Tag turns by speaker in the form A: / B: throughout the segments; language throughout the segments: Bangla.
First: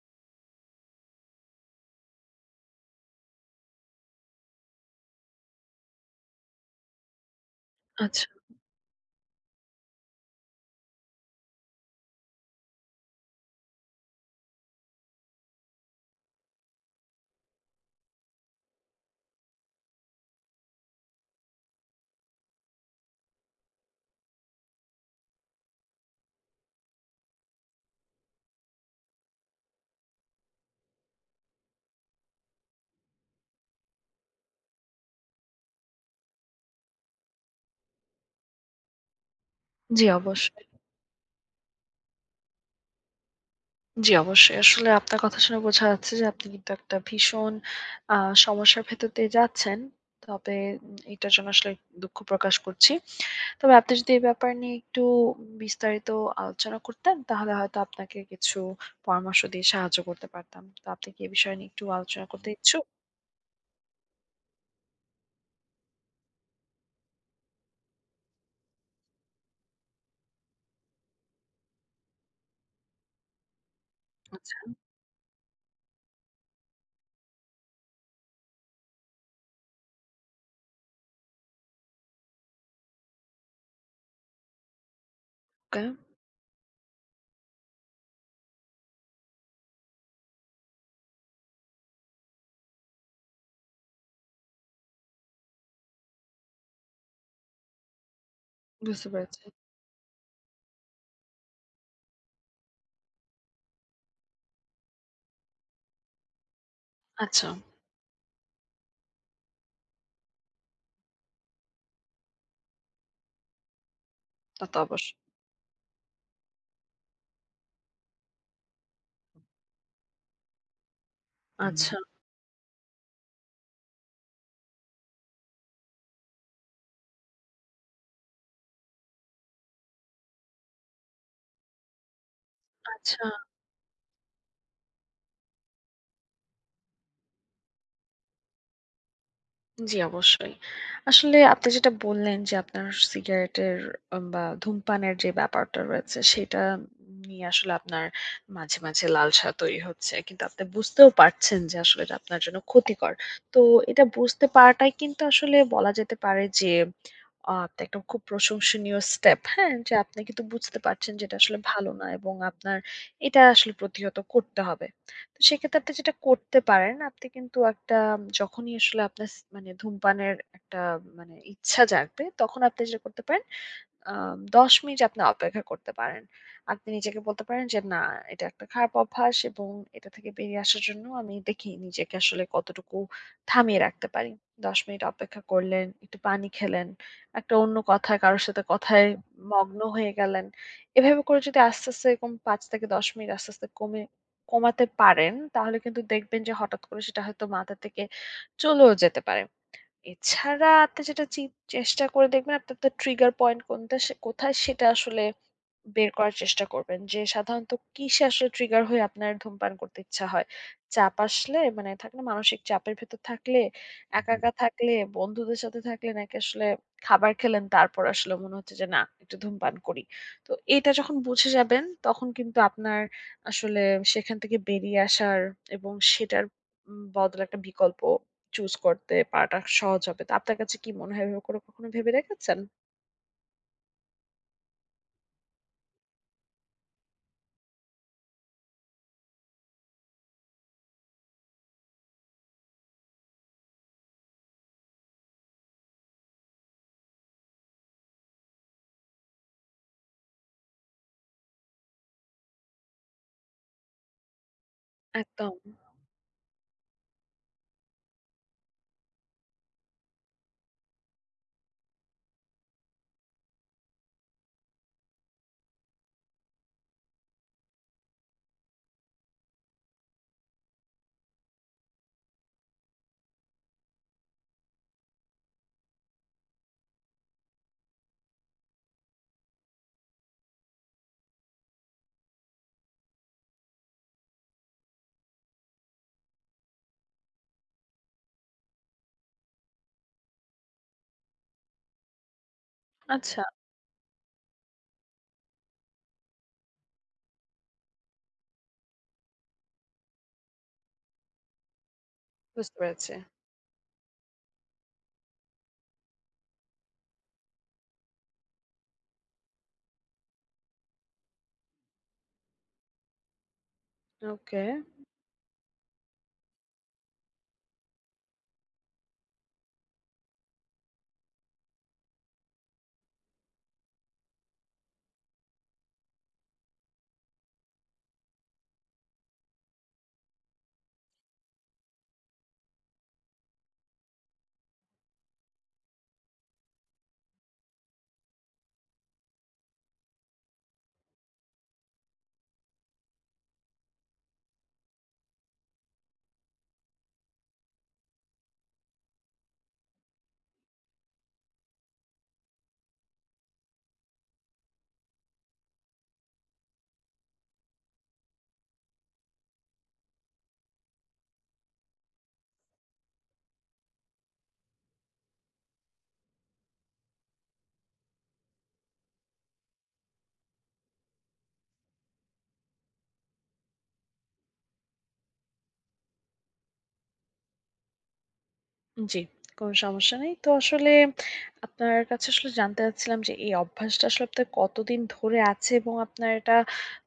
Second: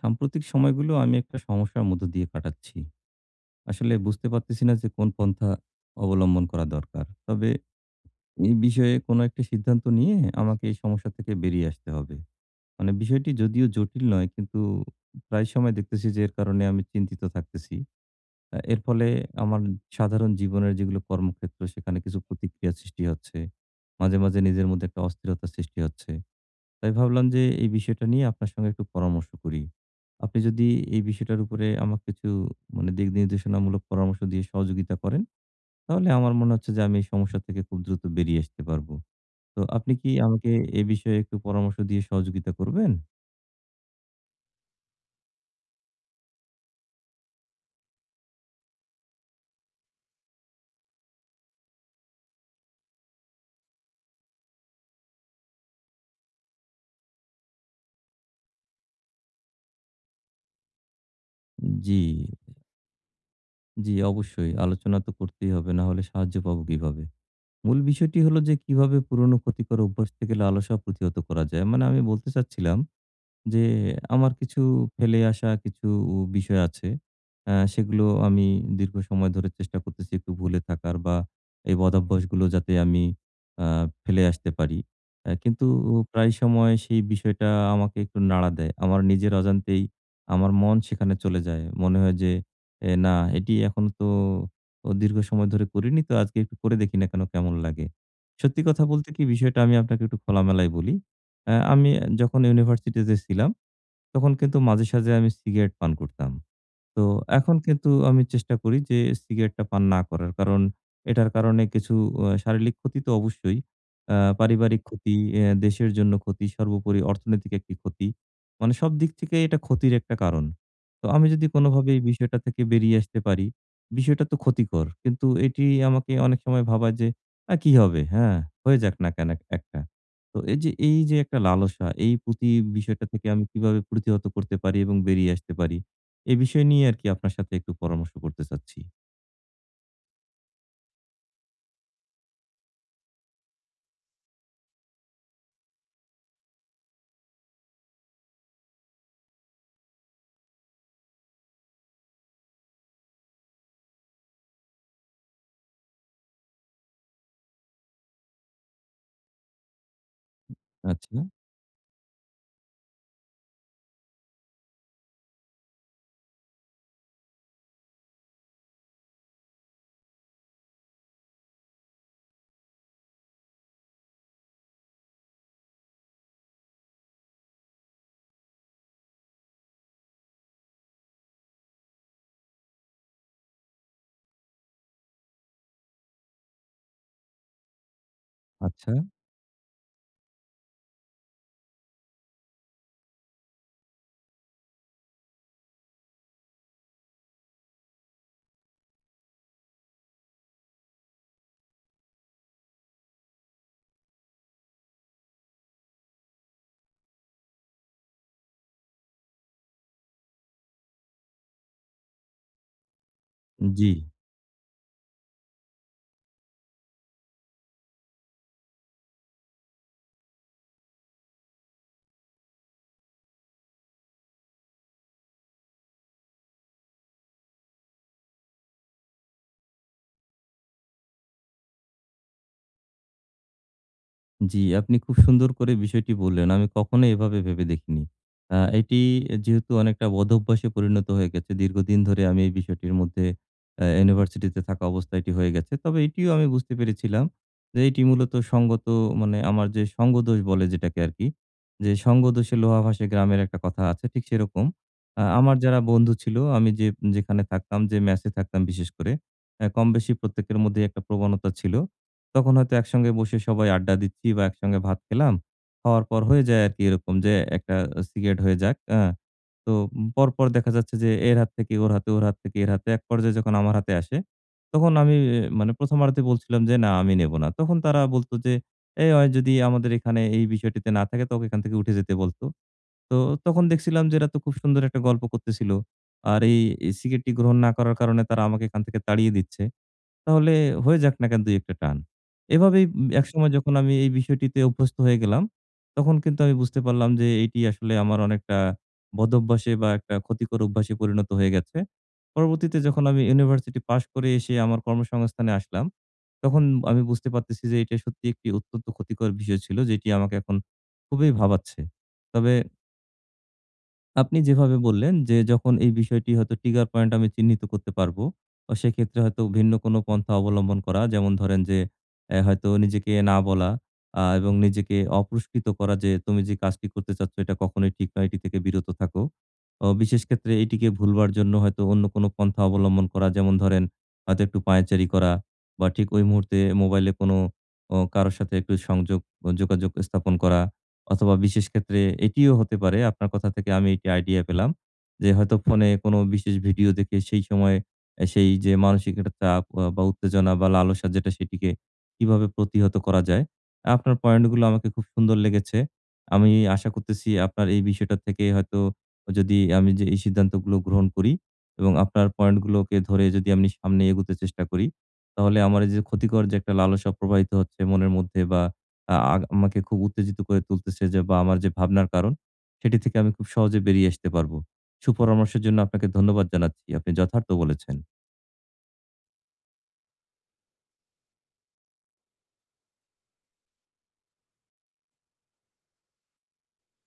A: সাম্প্রতিক সময়গুলো আমি একটা সমস্যার মধ্য দিয়ে কাটাচ্ছি। আসলে বুঝতে পারতেছি না যে কোন পন্থা অবলম্বন করা দরকার। তবে
B: আচ্ছা।
A: এই বিষয়ে কোনো একটা সিদ্ধান্ত নিয়ে আমাকে এই সমস্যা থেকে বেরিয়ে আসতে হবে। মানে বিষয়টি যদিও জটিল নয়, কিন্তু প্রায় সময় দেখতেছি যে এর কারণে আমি চিন্তিত থাকতেছি। এর ফলে আমার সাধারণ জীবনের যেগুলো কর্মক্ষেত্র, সেখানে কিছু প্রতিক্রিয়া সৃষ্টি হচ্ছে। মাঝে, মাঝে নিজের মধ্যে একটা অস্থিরতা সৃষ্টি হচ্ছে। তাই ভাবলাম যে এই বিষয়টা নিয়ে আপনার সঙ্গে একটু পরামর্শ করি। আপনি যদি এই বিষয়টার উপরে আমাকে কিছু মানে দিক নির্দেশনামূলক পরামর্শ দিয়ে সহযোগিতা করেন, তাহলে আমার মনে হচ্ছে যে আমি এই সমস্যা থেকে খুব দ্রুত বেরিয়ে আসতে পারবো। তো আপনি
B: জি,
A: কি আমাকে
B: অবশ্যই।
A: এ বিষয়ে একটু পরামর্শ দিয়ে সহযোগিতা করবেন?
B: জি, অবশ্যই। আসলে আপনার কথা শুনে বোঝা যাচ্ছে যে আপনি কিন্তু একটা ভীষণ আ সমস্যার ভেতর দিয়ে যাচ্ছেন। তবে এটার জন্য আসলে দুঃখ প্রকাশ করছি। তবে আপনি যদি এই ব্যাপার নিয়ে একটু বিস্তারিত আলোচনা করতেন, তাহলে হয়তো আপনাকে কিছু পরামর্শ দিয়ে সাহায্য করতে পারতাম। তো আপনি কি এ বিষয় নিয়ে একটু
A: জি,
B: আলোচনা করতে ইচ্ছুক?
A: জি অবশ্যই। আলোচনা তো করতেই হবে, না হলে সাহায্য পাবো কিভাবে? মূল বিষয়টি হলো, যে কিভাবে পুরনো ক্ষতিকর অভ্যাস থেকে লালসা প্রতিহত করা যায়? মানে আমি বলতে চাচ্ছিলাম যে আমার
B: আচ্ছা,
A: কিছু ফেলে আসা কিছু বিষয় আছে। সেগুলো আমি দীর্ঘ সময় ধরে চেষ্টা করতেছি একটু ভুলে থাকার, বা এই বদভ্যাসগুলো যাতে আমি আ ফেলে আসতে পারি। কিন্তু
B: ওকে,
A: প্রায় সময় সেই বিষয়টা আমাকে একটু নাড়া দেয়। আমার নিজের অজান্তেই আমার মন সেখানে চলে যায়। মনে হয় যে, না এটি এখনো তো ও দীর্ঘ সময় ধরে করিনি, তো আজকে একটু করে দেখি না কেন কেমন লাগে। সত্যি কথা
B: বুঝতে
A: বলতে কি,
B: পেরেছি।
A: বিষয়টা আমি আপনাকে একটু খোলামেলায় বলি। আমি যখন ইউনিভার্সিটিতে ছিলাম, তখন কিন্তু মাঝে সাঝে আমি সিগারেট পান করতাম। তো
B: আচ্ছা,
A: এখন কিন্তু আমি চেষ্টা করি যে সিগারেটটা পান না করার। কারণ এটার কারণে কিছু শারীরিক ক্ষতি তো অবশ্যই।
B: তা তো
A: পারিবারিক
B: অবশ্যই।
A: ক্ষতি, এ দেশের জন্য ক্ষতি, সর্বোপরি অর্থনৈতিক একটি ক্ষতি। মানে সব দিক থেকে এটা ক্ষতির একটা কারণ। তো আমি যদি কোনোভাবে
B: আচ্ছা,
A: এই বিষয়টা থেকে বেরিয়ে আসতে পারি। বিষয়টা তো ক্ষতিকর, কিন্তু এটি আমাকে অনেক সময় ভাবায় যে, কি হবে? হ্যাঁ, হয়ে যাক না কেন একটা।" তো এই যে একটা লালসা, এই বিষয়টা থেকে
B: আচ্ছা।
A: আমি কিভাবে প্রতিহত করতে পারি এবং বেরিয়ে আসতে পারি? এ বিষয় নিয়ে আরকি আপনার সাথে একটু পরামর্শ করতে চাচ্ছি।
B: জি, অবশ্যই। আসলে আপনি যেটা বললেন যে আপনার সিগারেটের বা ধূমপানের যে ব্যাপারটা রয়েছে সেটা নিয়ে আসলে আপনার মাঝে, মাঝে লালসা তৈরি হচ্ছে। কিন্তু আপনি বুঝতেও পারছেন যে আসলে এটা আপনার জন্য ক্ষতিকর। তো এটা বুঝতে পারাটাই কিন্তু আসলে বলা যেতে পারে যে আপনি একটা খুব প্রশংসনীয় স্টেপ, হ্যাঁ? যে আপনি কিন্তু বুঝতে পারছেন
A: আচ্ছা,
B: যে এটা আসলে ভালো না এবং আপনার এটা আসলে প্রতিহত করতে হবে। তো সেক্ষেত্রে আপনি যেটা করতে পারেন, আপনি কিন্তু একটা যখনই আসলে আপনার মানে ধূমপানের একটা মানে ইচ্ছা জাগবে, তখন আপনি যেটা করতে পারেন ১০ মিনিট আপনি অপেক্ষা করতে পারেন। আপনি নিজেকে বলতে পারেন যে, "না, এটা একটা খারাপ অভ্যাস এবং এটা থেকে বেরিয়ে আসার জন্য আমি দেখি নিজেকে আসলে কতটুকু থামিয়ে রাখতে পারি।" ১০ মিনিট অপেক্ষা করলেন, একটু পানি খেলেন, একটা অন্য কথায় কারো সাথে
A: আচ্ছা।
B: কথায় মগ্ন হয়ে গেলেন। এভাবে করে যদি আস্তে, আস্তে এরকম ৫ থেকে ১০ মিনিট আস্তে, আস্তে কমে কমাতে পারেন, তাহলে কিন্তু দেখবেন যে হঠাৎ করে সেটা হয়তো মাথা থেকে চলেও যেতে পারে। এছাড়া আপনি যেটা চেষ্টা করে দেখবেন আপনার তো ট্রিগার পয়েন্ট কোনটা সে কোথায় সেটা আসলে বের করার চেষ্টা করবেন যে সাধারণত কিসে আসলে ট্রিগার হয়ে আপনার ধূমপান করতে ইচ্ছা হয়। চাপ আসলে মানে থাকে না মানসিক চাপের ভেতর থাকলে,
A: জি।
B: একা, হুম। একা থাকলে, বন্ধুদের সাথে থাকলে নাকি আসলে খাবার খেলেন তারপর আসলে মনে হচ্ছে যে না একটু ধূমপান করি। তো এটা যখন বুঝে যাবেন তখন কিন্তু আপনার আসলে সেখান থেকে বেরিয়ে আসার এবং সেটার বদলে একটা বিকল্প চুজ করতে পারাটা সহজ হবে। তো আপনার কাছে কি মনে হয় এভাবে করে কখনো ভেবে দেখেছেন?
A: জি, আপনি খুব সুন্দর করে বিষয়টি বললেন। আমি কখনো এভাবে ভেবে দেখিনি। এটি যেহেতু অনেকটা বদভ্যাসে পরিণত হয়ে গেছে, দীর্ঘদিন ধরে আমি এই বিষয়টির মধ্যে ইউনিভার্সিটিতে থাকা অবস্থায় এটি হয়ে গেছে। তবে এটিও আমি বুঝতে পেরেছিলাম যে এটি মূলত সঙ্গত, মানে আমার যে সঙ্গদোষ বলে যেটাকে আরকি, যে সঙ্গদোষে লোহা ভাসে, গ্রামের একটা কথা আছে, ঠিক সেরকম।
B: একদম।
A: আমার যারা বন্ধু ছিল, আমি যে যেখানে থাকতাম, যে মেসে থাকতাম বিশেষ করে, কম বেশি প্রত্যেকের মধ্যেই একটা প্রবণতা ছিল। তখন হয়তো একসঙ্গে বসে সবাই আড্ডা দিচ্ছি বা একসঙ্গে ভাত খেলাম। খাওয়ার পর হয়ে যায় আরকি এরকম যে একটা সিগারেট হয়ে যাক, তো পরপর দেখা যাচ্ছে যে এর হাত থেকে ওর হাতে, ওর হাত থেকে এর হাতে। এক পর্যায়ে যখন আমার হাতে আসে, তখন আমি মানে ১ম আরতে বলছিলাম যে, "না, আমি নেব না।" তখন তারা বলত যে, "এ অয় যদি আমাদের এখানে এই বিষয়টিতে না থাকে, তোকে এখান থেকে উঠে যেতে বলত।" তো তখন দেখছিলাম যে এরা তো খুব সুন্দর একটা গল্প করতেছিল। আর এই এই সিগারেটটি গ্রহণ না করার কারণে তারা আমাকে এখান থেকে তাড়িয়ে দিচ্ছে। তাহলে হয়ে যাক না কেন ২-১ টা টান। এভাবেই
B: আচ্ছা,
A: একসময় যখন আমি এই বিষয়টিতে অভ্যস্ত হয়ে গেলাম, তখন কিন্তু আমি বুঝতে পারলাম যে এটি আসলে আমার অনেকটা বদভ্যাসে বা একটা ক্ষতিকর অভ্যাসে পরিণত হয়ে গেছে।
B: বুঝতে
A: পরবর্তীতে যখন
B: পেরেছি।
A: আমি ইউনিভার্সিটি পাশ করে এসে আমার কর্মসংস্থানে আসলাম, তখন আমি বুঝতে পারতেছি যে এটা সত্যি একটি অত্যন্ত ক্ষতিকর বিষয় ছিল, যেটি আমাকে এখন খুবই ভাবাচ্ছে। তবে আপনি
B: ওকে।
A: যেভাবে বললেন যে যখন এই বিষয়টি হয়তো ট্রিগার পয়েন্ট আমি চিহ্নিত করতে পারবো, সেক্ষেত্রে হয়তো ভিন্ন কোনো পন্থা অবলম্বন করা। যেমন ধরেন যে হয়তো নিজেকে না বলা, এবং নিজেকে অপুরস্কৃত করা যে, "তুমি যে কাজটি করতে চাচ্ছ, এটা কখনোই ঠিক নয়। এটি থেকে বিরত থাকো।" বিশেষ ক্ষেত্রে এটিকে ভুলবার জন্য হয়তো অন্য কোনো পন্থা অবলম্বন করা। যেমন ধরেন, হয়তো একটু পায়চারি করা, বা ঠিক ওই মুহূর্তে মোবাইলে কোনো কারো সাথে একটু সংযোগ, ও যোগাযোগ স্থাপন করা। অথবা বিশেষ ক্ষেত্রে এটিও হতে পারে, আপনার কথা থেকে আমি এটি আইডিয়া পেলাম, যে হয়তো ফোনে কোনো বিশেষ ভিডিও দেখে সেই সময়ে সেই যে মানসিক একটা চাপ, বা উত্তেজনা বা লালসা যেটা, সেটিকে কিভাবে প্রতিহত করা যায়। আপনার পয়েন্টগুলো আমাকে খুব সুন্দর লেগেছে। আমি আশা করতেছি আপনার এই বিষয়টা থেকে হয়তো, যদি আমি যে এই সিদ্ধান্তগুলো গ্রহণ করি এবং আপনার পয়েন্টগুলোকে ধরে যদি আমি সামনে এগোতে চেষ্টা করি, তাহলে আমার এই যে ক্ষতিকর যে একটা লালসা প্রবাহিত হচ্ছে মনের মধ্যে, বা আ আগ আমাকে খুব উত্তেজিত করে তুলতেছে যে, বা আমার যে ভাবনার কারণ, সেটি থেকে আমি খুব সহজে বেরিয়ে আসতে পারবো। সুপরামর্শের জন্য আপনাকে ধন্যবাদ জানাচ্ছি। আপনি যথার্থ বলেছেন।
B: জি, কোন সমস্যা নেই। তো আসলে আপনার কাছে আসলে জানতে চাচ্ছিলাম যে এই অভ্যাসটা আসলে আপনার কতদিন ধরে আছে এবং আপনার এটা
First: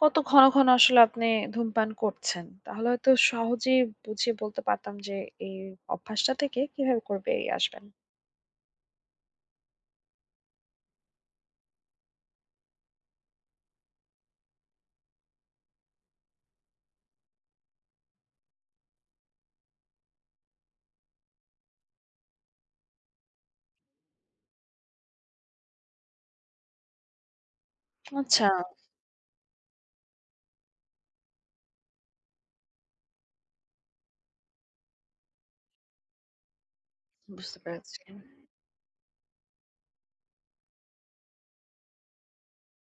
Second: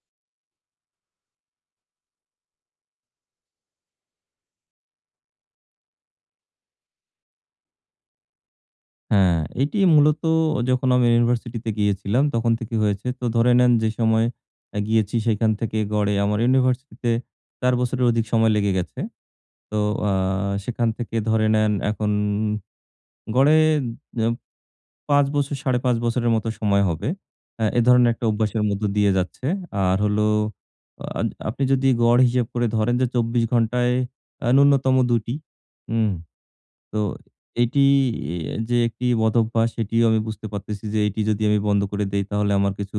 B: কত ঘন, ঘন আসলে আপনি ধূমপান করছেন? তাহলে হয়তো সহজেই বুঝিয়ে বলতে পারতাম যে এই অভ্যাসটা থেকে কিভাবে করে বেরিয়ে আসবেন।
A: হ্যাঁ, এটি মূলত যখন আমি ইউনিভার্সিটিতে গিয়েছিলাম তখন থেকে হয়েছে। তো ধরে নেন যে সময় গিয়েছি সেখান থেকে গড়ে আমার ইউনিভার্সিটিতে ৪ বছরের অধিক সময় লেগে গেছে। তো আ সেখান থেকে ধরে নেন, এখন গড়ে ৫ বছর, ৫.৫ বছরের মতো সময় হবে। এ ধরনের একটা
B: আচ্ছা,
A: অভ্যাসের মধ্য দিয়ে যাচ্ছে। আর হলো, আ আপনি যদি গড় হিসেব করে ধরেন যে ২৪ ঘন্টায় ন্যূনতম ২ টি। উম তো
B: বুঝতে
A: এটি,
B: পেরেছি।
A: যে একটি বদভ্যাস, সেটিও আমি বুঝতে পারতেছি যে এটি যদি আমি বন্ধ করে দেই তাহলে আমার কিছু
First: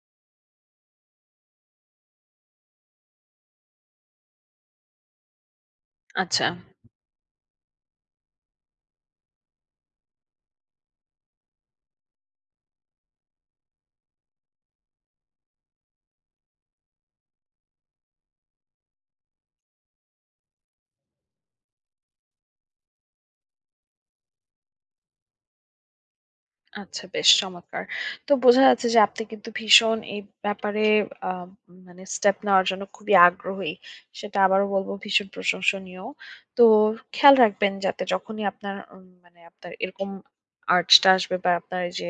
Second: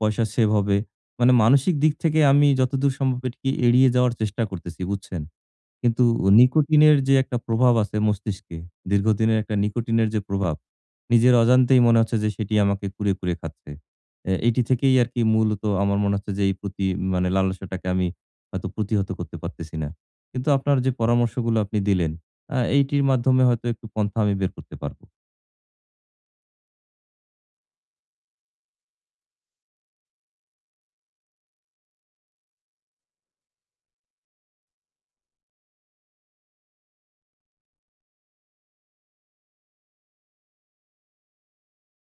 A: পয়সা সেভ হবে। মানে মানসিক দিক থেকে আমি যতদূর সম্ভব এটিকে এড়িয়ে যাওয়ার চেষ্টা করতেছি, বুঝছেন? কিন্তু
B: আচ্ছা।
A: নিকোটিনের যে একটা প্রভাব আছে মস্তিষ্কে, দীর্ঘদিনের একটা নিকোটিনের যে প্রভাব, নিজের অজান্তেই মনে হচ্ছে যে সেটি আমাকে কুরে, কুরে খাচ্ছে। এটি থেকেই আরকি মূলত আমার মনে হচ্ছে যে এই প্রতি মানে লালসাটাকে আমি হয়তো প্রতিহত করতে পারতেছি না। কিন্তু আপনার যে পরামর্শগুলো আপনি দিলেন, এইটির মাধ্যমে হয়তো একটু পন্থা আমি বের করতে পারবো।
B: আচ্ছা বেশ চমৎকার। তো বোঝা যাচ্ছে যে আপনি কিন্তু ভীষণ এই ব্যাপারে আ মানে স্টেপ নেওয়ার জন্য খুবই আগ্রহী। সেটা আবারও বলব ভীষণ প্রশংসনীয়। তো খেয়াল রাখবেন যাতে যখনই আপনার মানে আপনার এরকম urge টা আসবে বা আপনার এই যে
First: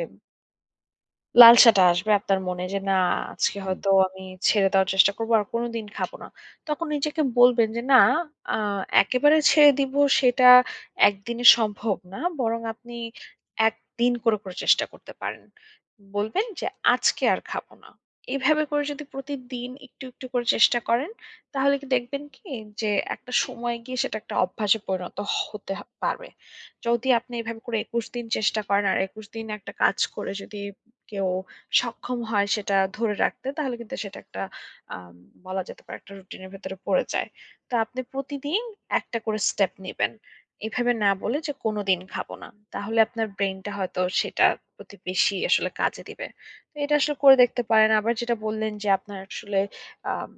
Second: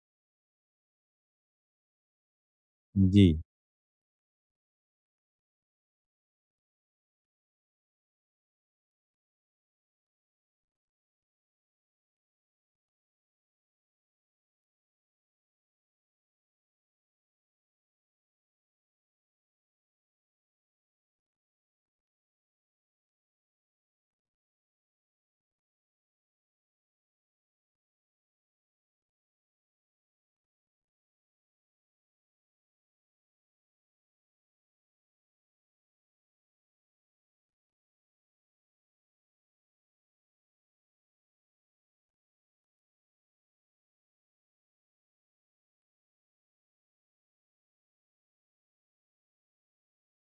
B: লালসাটা আসবে আপনার মনে যে, "না
A: জি,
B: আজকে হুম। হয়তো আমি ছেড়ে দেওয়ার চেষ্টা করব। আর কোনদিন খাবো না।" তখন নিজেকে বলবেন যে, "না আ একেবারে ছেড়ে দিব সেটা একদিনে সম্ভব না। বরং আপনি একদিন করে, করে চেষ্টা করতে পারেন।" বলবেন যে, "আজকে আর খাবো না।" এভাবে করে যদি প্রতিদিন একটু, একটু করে চেষ্টা করেন, তাহলে কি দেখবেন কি যে, একটা সময় গিয়ে সেটা একটা অভ্যাসে পরিণত হতে পারবে। যদি আপনি এভাবে করে ২১ দিন চেষ্টা করেন আর ২১ দিন একটা কাজ করে যদি কেউ সক্ষম হয় সেটা ধরে রাখতে তাহলে কিন্তু সেটা একটা আম বলা যেতে পারে একটা রুটিনের ভেতরে পড়ে যায়। তো আপনি প্রতিদিন একটা করে স্টেপ নিবেন। এভাবে না বলে যে কোনদিন খাবো না। তাহলে আপনার ব্রেইনটা হয়তো সেটার প্রতি বেশি আসলে কাজে দিবে। তো এটা আসলে করে দেখতে পারেন। আবার যেটা বললেন যে আপনার আসলে আম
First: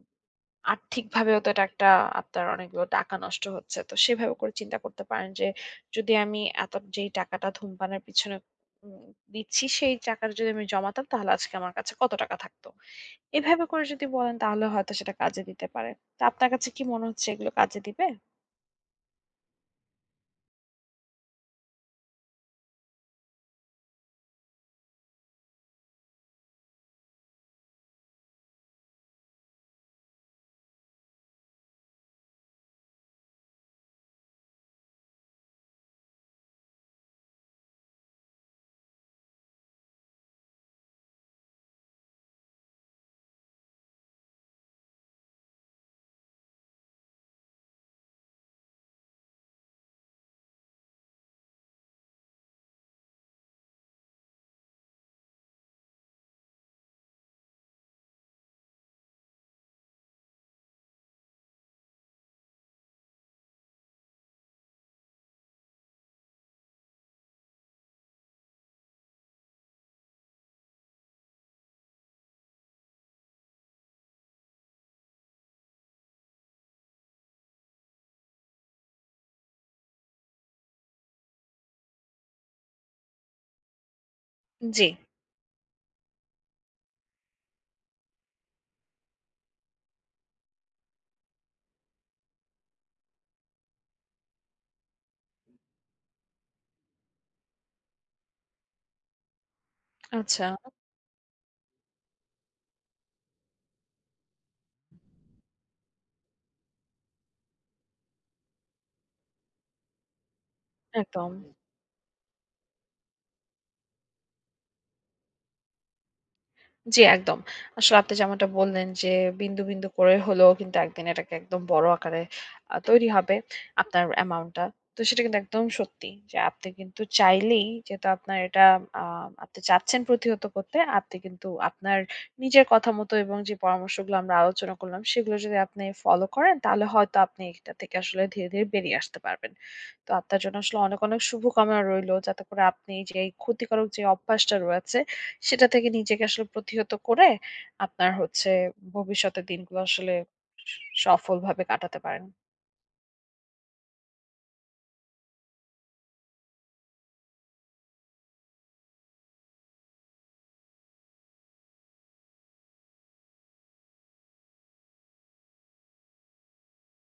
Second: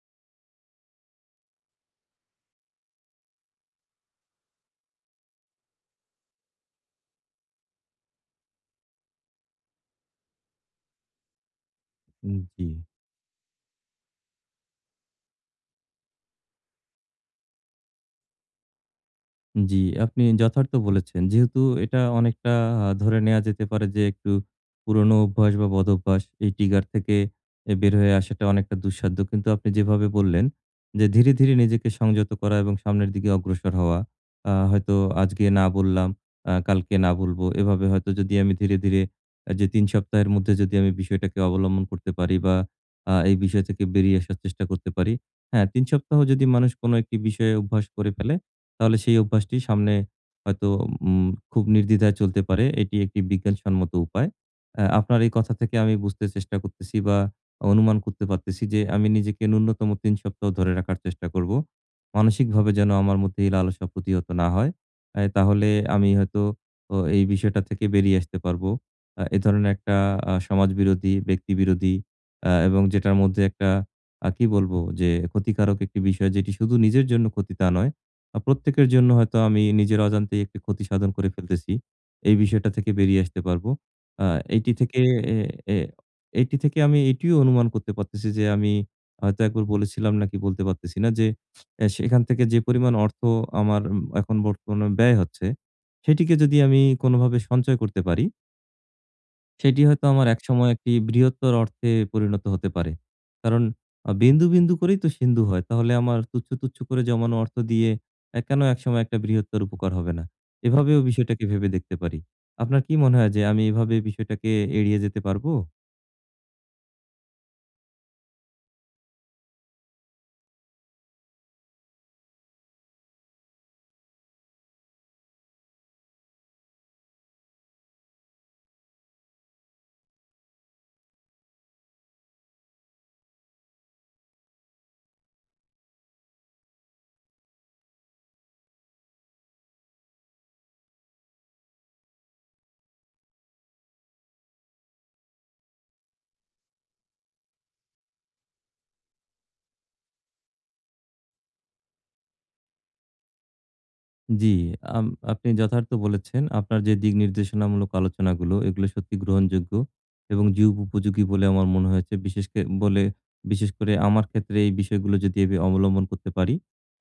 B: আর্থিকভাবেও তো এটা একটা আপনার অনেকগুলো টাকা নষ্ট হচ্ছে। তো সেভাবে করে চিন্তা করতে পারেন যে, যদি আমি এত যেই টাকাটা ধূমপানের পিছনে উম দিচ্ছি, সেই টাকাটা যদি আমি জমাতাম তাহলে আজকে আমার কাছে কত টাকা
A: জি।
B: থাকতো? এভাবে করে যদি বলেন তাহলে হয়তো সেটা কাজে দিতে পারে। তো আপনার কাছে কি মনে হচ্ছে এগুলো কাজে দিবে?
A: জি, আপনি যথার্থ বলেছেন। যেহেতু এটা অনেকটা ধরে নেয়া যেতে পারে যে একটু পুরনো অভ্যাস বা বদভ্যাস, এই trigger থেকে বের হয়ে আসাটা অনেকটা দুঃসাধ্য। কিন্তু আপনি যেভাবে বললেন যে ধীরে, ধীরে নিজেকে সংযত করা এবং সামনের দিকে অগ্রসর হওয়া। হয়তো আজকে না বললাম, কালকে না বলবো। এভাবে হয়তো যদি আমি ধীরে, ধীরে যে ৩ সপ্তাহের মধ্যে যদি আমি বিষয়টাকে অবলম্বন করতে পারি, বা এই বিষয় থেকে বেরিয়ে আসার চেষ্টা করতে পারি। হ্যাঁ, ৩ সপ্তাহ যদি মানুষ কোনো একটি বিষয়ে অভ্যাস করে ফেলে, তাহলে সেই অভ্যাসটি সামনে হয়তো উম খুব নির্দ্বিধায় চলতে পারে। এটি একটি বিজ্ঞানসম্মত উপায়। আপনার এই কথা থেকে আমি বুঝতে চেষ্টা করতেছি, বা অনুমান করতে পারতেছি যে আমি নিজেকে ন্যূনতম ৩ সপ্তাহ ধরে রাখার চেষ্টা করব। মানসিকভাবে যেন আমার মধ্যে এই লালসা প্রতিহত না হয়। তাহলে আমি হয়তো ও এই বিষয়টা থেকে বেরিয়ে আসতে পারব। এ ধরনের একটা সমাজবিরোধী, ব্যক্তিবিরোধী, এবং যেটার মধ্যে একটা কি বলবো, যে ক্ষতিকারক একটি বিষয়, যেটি শুধু নিজের জন্য ক্ষতি তা নয়। প্রত্যেকের জন্য হয়তো আমি নিজের অজান্তেই একটি ক্ষতি সাধন করে ফেলতেছি। এই বিষয়টা থেকে বেরিয়ে আসতে পারবো। আ এইটি
B: জি,
A: থেকে এ এ এইটি থেকে আমি এটিও অনুমান করতে পারতেছি যে আমি হয়তো একবার বলেছিলাম, নাকি বলতে পারতেছি না, যে সেখান থেকে যে পরিমাণ অর্থ আমার এখন বর্তমানে ব্যয় হচ্ছে, সেটিকে যদি আমি কোনোভাবে সঞ্চয় করতে পারি, সেটি হয়তো আমার
B: আচ্ছা।
A: একসময় একটি বৃহত্তর অর্থে পরিণত হতে পারে। কারণ বিন্দু, বিন্দু করেই তো সিন্ধু হয়। তাহলে আমার তুচ্ছ, তুচ্ছ করে জমানো অর্থ দিয়ে কেন একসময় একটা বৃহত্তর উপকার হবে না? এভাবেও
B: একদম।
A: বিষয়টাকে ভেবে দেখতে পারি। আপনার কি মনে হয় যে আমি এভাবে বিষয়টাকে এড়িয়ে যেতে পারবো?
B: জি, একদম। আসলে আপনি যেমনটা বললেন যে বিন্দু, বিন্দু করে হলেও কিন্তু একদিন এটাকে একদম বড় আকারে তৈরি হবে আপনার অ্যামাউন্টটা। তো সেটা কিন্তু একদম সত্যি যে আপনি কিন্তু চাইলেই যেহেতু আপনার এটা আ আপনি চাচ্ছেন প্রতিহত করতে, আপনি কিন্তু আপনার নিজের কথা মতো এবং যে পরামর্শগুলো আমরা আলোচনা করলাম সেগুলো যদি আপনি ফলো করেন তাহলে হয়তো আপনি এটা থেকে আসলে ধীরে, ধীরে বেরিয়ে আসতে পারবেন। তো আপনার জন্য আসলে অনেক, অনেক শুভকামনা রইলো যাতে করে আপনি যে এই ক্ষতিকারক যে অভ্যাসটা রয়েছে সেটা থেকে নিজেকে আসলে প্রতিহত করে আপনার হচ্ছে ভবিষ্যতের দিনগুলো আসলে স সফলভাবে কাটাতে পারেন।
A: জি, আম আপনি যথার্থ বলেছেন। আপনার যে দিক নির্দেশনামূলক আলোচনাগুলো, এগুলো সত্যি গ্রহণযোগ্য এবং যুগ উপযোগী বলে আমার মনে হয়েছে। বিশেষ কে বলে বিশেষ করে আমার ক্ষেত্রে এই বিষয়গুলো যদি আমি অবলম্বন করতে পারি,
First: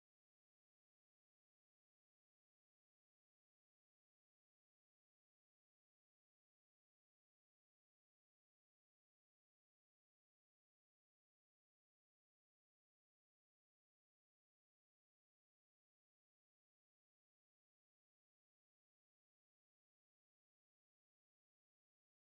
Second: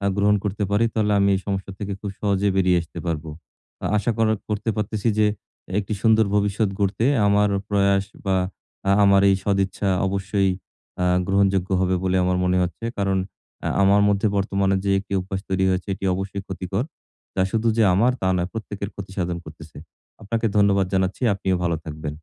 A: গ্রহণ করতে পারি, তাহলে আমি এই সমস্যা থেকে খুব সহজে বেরিয়ে আসতে পারবো। আশা করতে পারতেছি যে একটি সুন্দর ভবিষ্যৎ গড়তে আমার প্রয়াস, বা আমার এই সদিচ্ছা অবশ্যই গ্রহণযোগ্য হবে বলে আমার মনে হচ্ছে। কারণ আমার মধ্যে বর্তমানে যে একটি অভ্যাস তৈরি হয়েছে, এটি অবশ্যই ক্ষতিকর। যা শুধু যে আমার তা নয়, প্রত্যেকের ক্ষতি সাধন করতেছে। আপনাকে ধন্যবাদ জানাচ্ছি। আপনিও ভালো থাকবেন।